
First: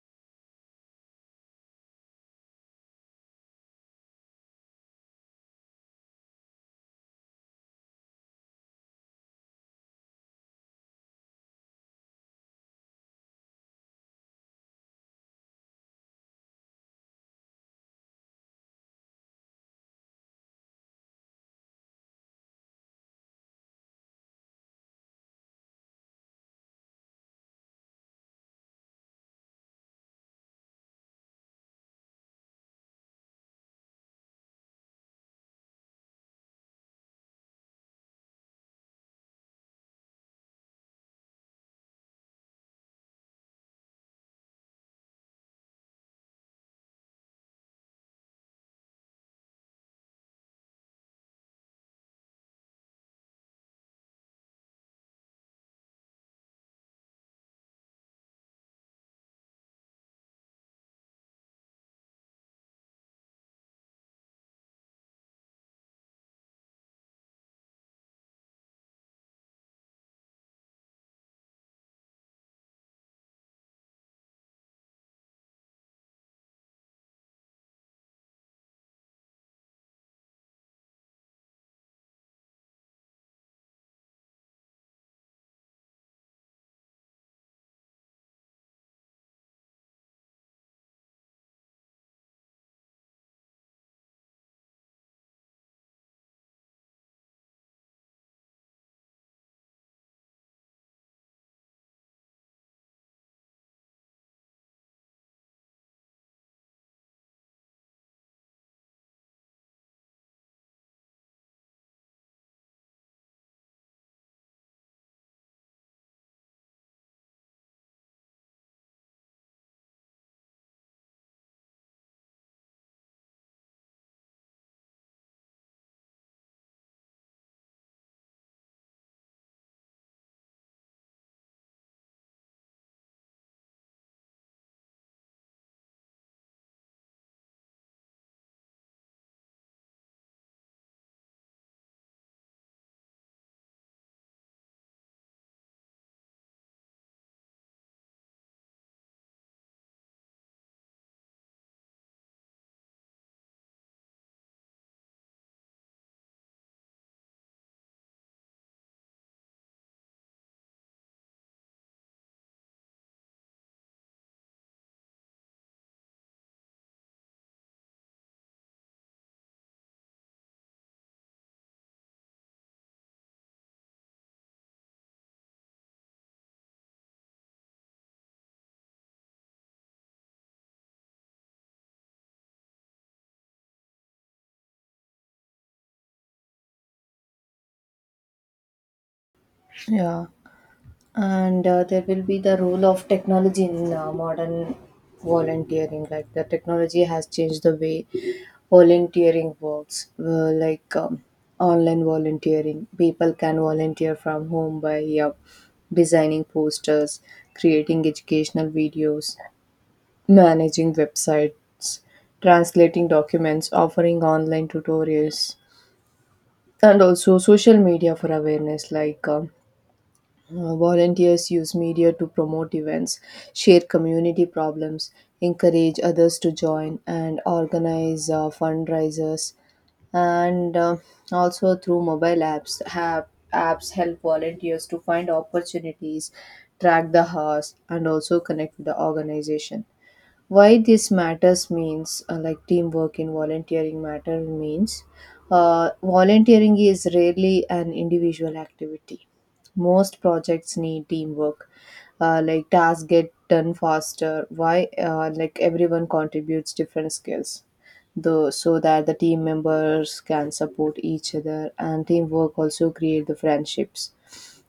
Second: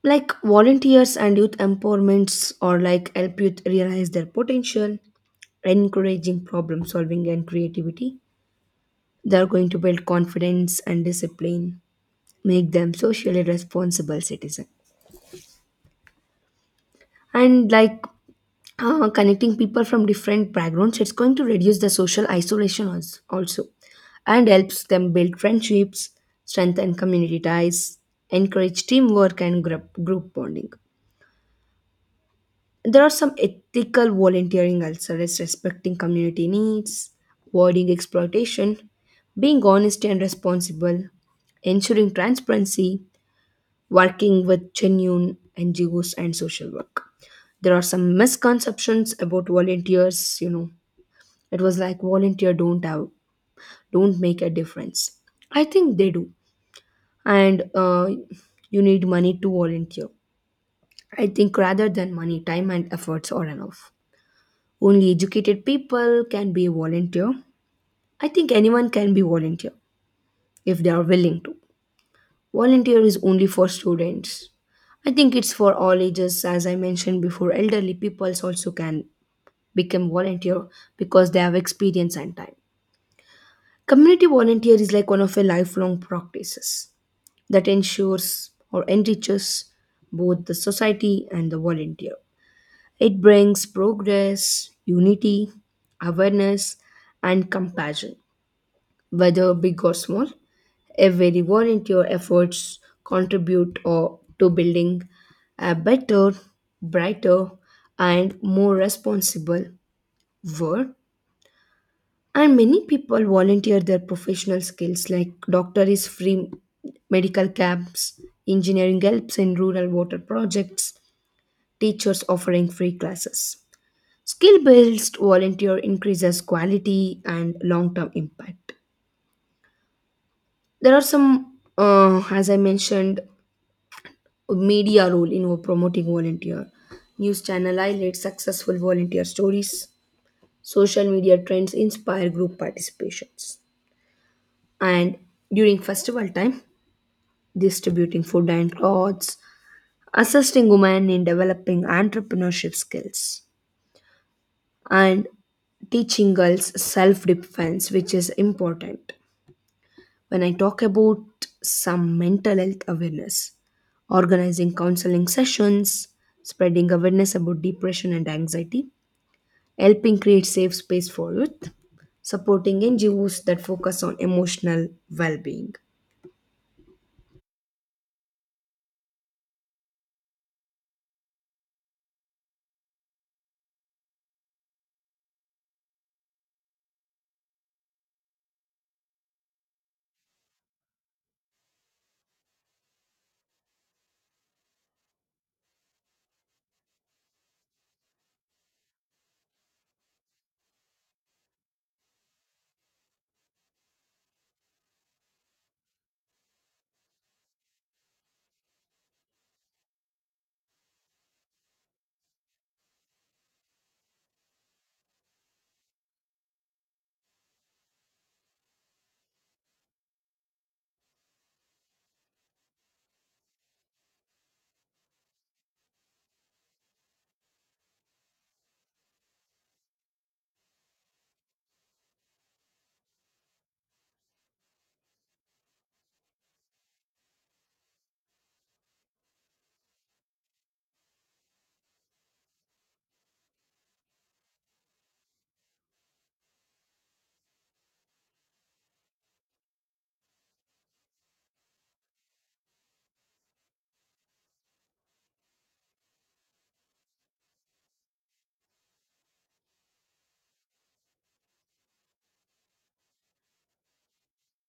S2: Like volunteers and youth empowerments, or like help youth realize their potential, encouraging problem solving and creativity. They are going to build confidence and discipline, make them socially responsible citizens, and like connecting people from different backgrounds, it's going to reduce the social isolation also, and helps them build friendships, strengthen community ties, encourage teamwork and group bonding. There are some ethical volunteering also, as respecting community needs, avoiding exploitation, being honest and responsible, ensuring transparency, working with genuine NGOs and social work. There are some misconceptions about volunteers, you know. It was like volunteer don't make a difference. I think they do. And you need money to volunteer. I think rather than money, time and efforts are enough. Only educated people can be a volunteer. I think anyone can be volunteer if they are willing to. Volunteer is only for students. I think it's for all ages. As I mentioned before, elderly peoples also can become volunteer because they have experience and time. Community volunteer is like one of a lifelong practices that ensures or enriches both the society and the volunteer. It brings progress, unity, awareness, and compassion, whether big or small. Every volunteer efforts contribute or, to building a better, brighter, and more responsible world. And many people volunteer their professional skills, like doctor is free medical camps, engineering helps in rural water projects, teachers offering free classes. Skill based volunteer increases quality and long term impact. There are some, as I mentioned, media role in promoting volunteer, news channel highlight successful volunteer stories, social media trends inspire group participations, and during festival time distributing food and clothes, assisting women in developing entrepreneurship skills, and teaching girls self defense, which is important. When I talk about some mental health awareness, organizing counseling sessions, spreading awareness about depression and anxiety, helping create safe space for youth, supporting NGOs that focus on emotional well-being.
S1: Yeah, and there will be the role of technology in modern volunteering. Like the technology has changed the way volunteering works. Online volunteering, people can volunteer from home by designing posters, creating educational videos, managing websites, translating documents, offering online tutorials, and also social media for awareness. Volunteers use media to promote events, share community problems, encourage others to join, and organize fundraisers. And also through mobile apps, have apps help volunteers to find opportunities, track the hours, and also connect with the organization. Why this matters means like teamwork in volunteering matter means volunteering is rarely an individual activity. Most projects need teamwork. Like tasks get done faster, why like everyone contributes different skills, though, so that the team members can support each other, and teamwork also create the friendships.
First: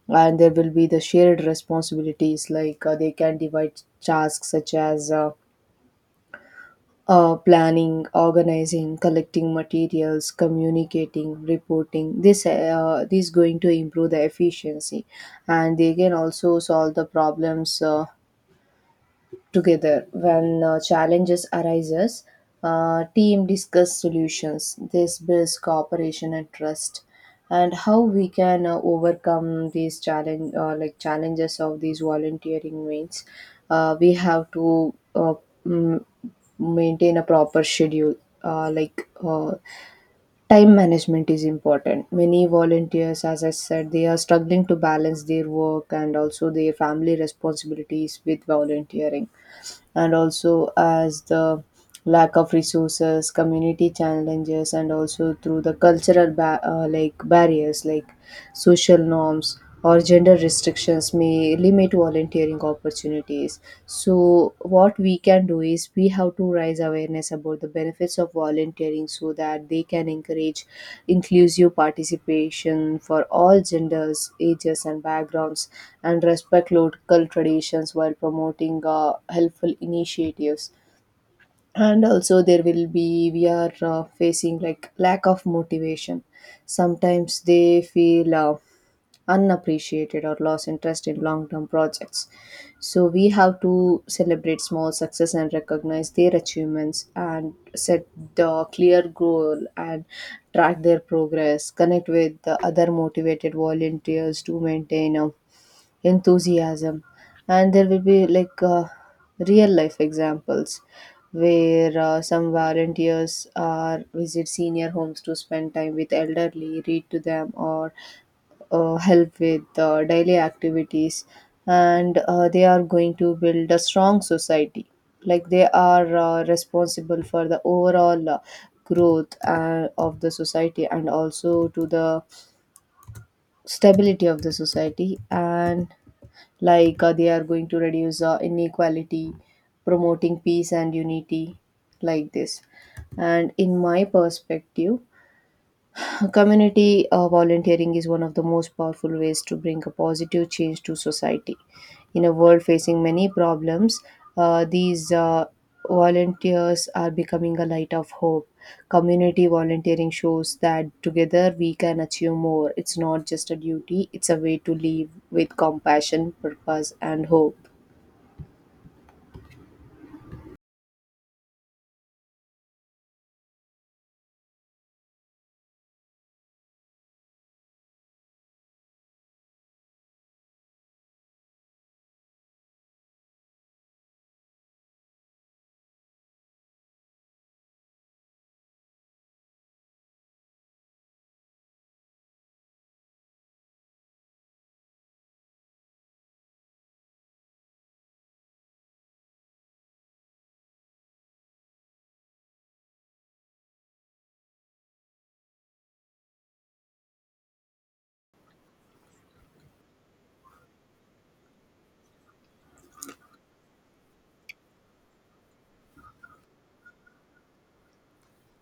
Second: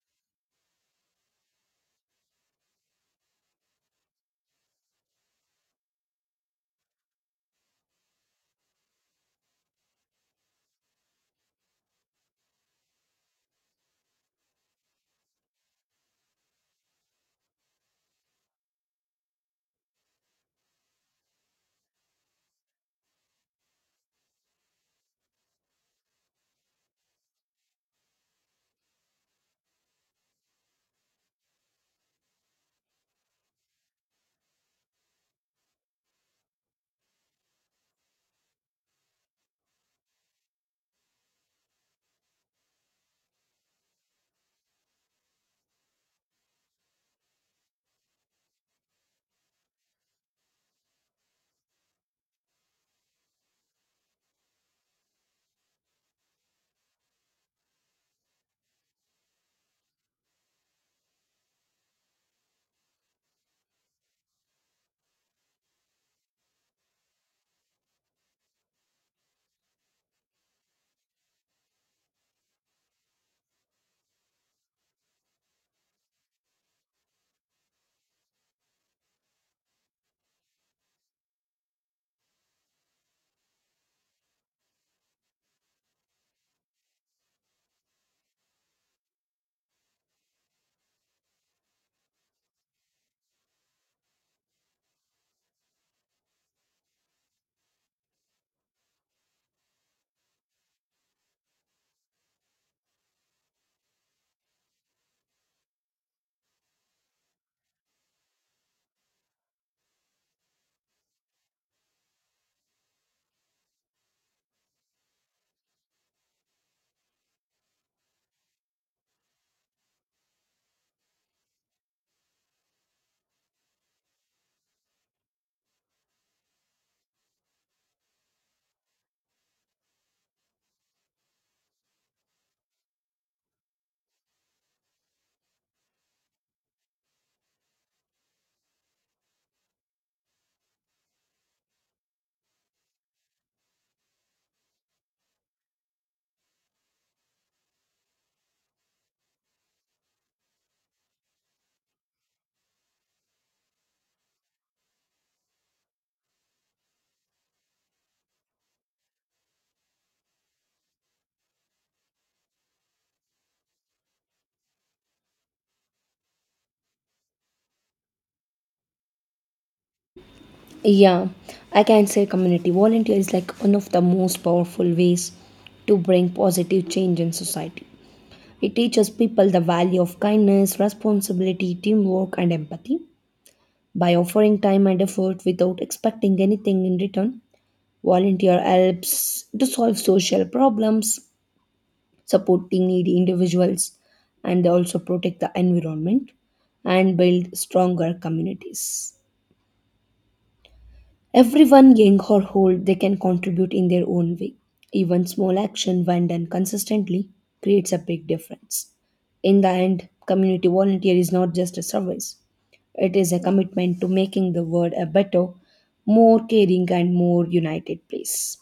S1: And there will be the shared responsibilities, like they can divide tasks such as planning, organizing, collecting materials, communicating, reporting. This going to improve the efficiency, and they can also solve the problems. Together when challenges arises, team discuss solutions. This builds cooperation and trust. And how we can overcome these challenge, like challenges of these volunteering means, we have to m- maintain a proper schedule, uh, like uh, time management is important. Many volunteers, as I said, they are struggling to balance their work and also their family responsibilities with volunteering. And also as the lack of resources, community challenges, and also through the cultural like barriers like social norms or gender restrictions may limit volunteering opportunities. So what we can do is we have to raise awareness about the benefits of volunteering so that they can encourage inclusive participation for all genders, ages, and backgrounds, and respect local traditions while promoting helpful initiatives. And also there will be, we are facing like lack of motivation. Sometimes they feel unappreciated or lost interest in long term projects. So we have to celebrate small success and recognize their achievements, and set the clear goal and track their progress. Connect with the other motivated volunteers to maintain enthusiasm. And there will be like real life examples where some volunteers are visit senior homes to spend time with elderly, read to them, or help with daily activities. And they are going to build a strong society, like they are responsible for the overall growth of the society, and also to the stability of the society. And like they are going to reduce inequality, promoting peace and unity, like this. And in my perspective, community volunteering is one of the most powerful ways to bring a positive change to society. In a world facing many problems, these volunteers are becoming a light of hope. Community volunteering shows that together we can achieve more. It's not just a duty, it's a way to live with compassion, purpose, and hope.
S2: Yeah, I can say community volunteer is like one of the most powerful ways to bring positive change in society. It teaches people the value of kindness, responsibility, teamwork, and empathy. By offering time and effort without expecting anything in return, volunteer helps to solve social problems, supporting needy individuals, and they also protect the environment and build stronger communities. Everyone, young or old, they can contribute in their own way. Even small action, when done consistently, creates a big difference. In the end, community volunteer is not just a service, it is a commitment to making the world a better, more caring, and more united place.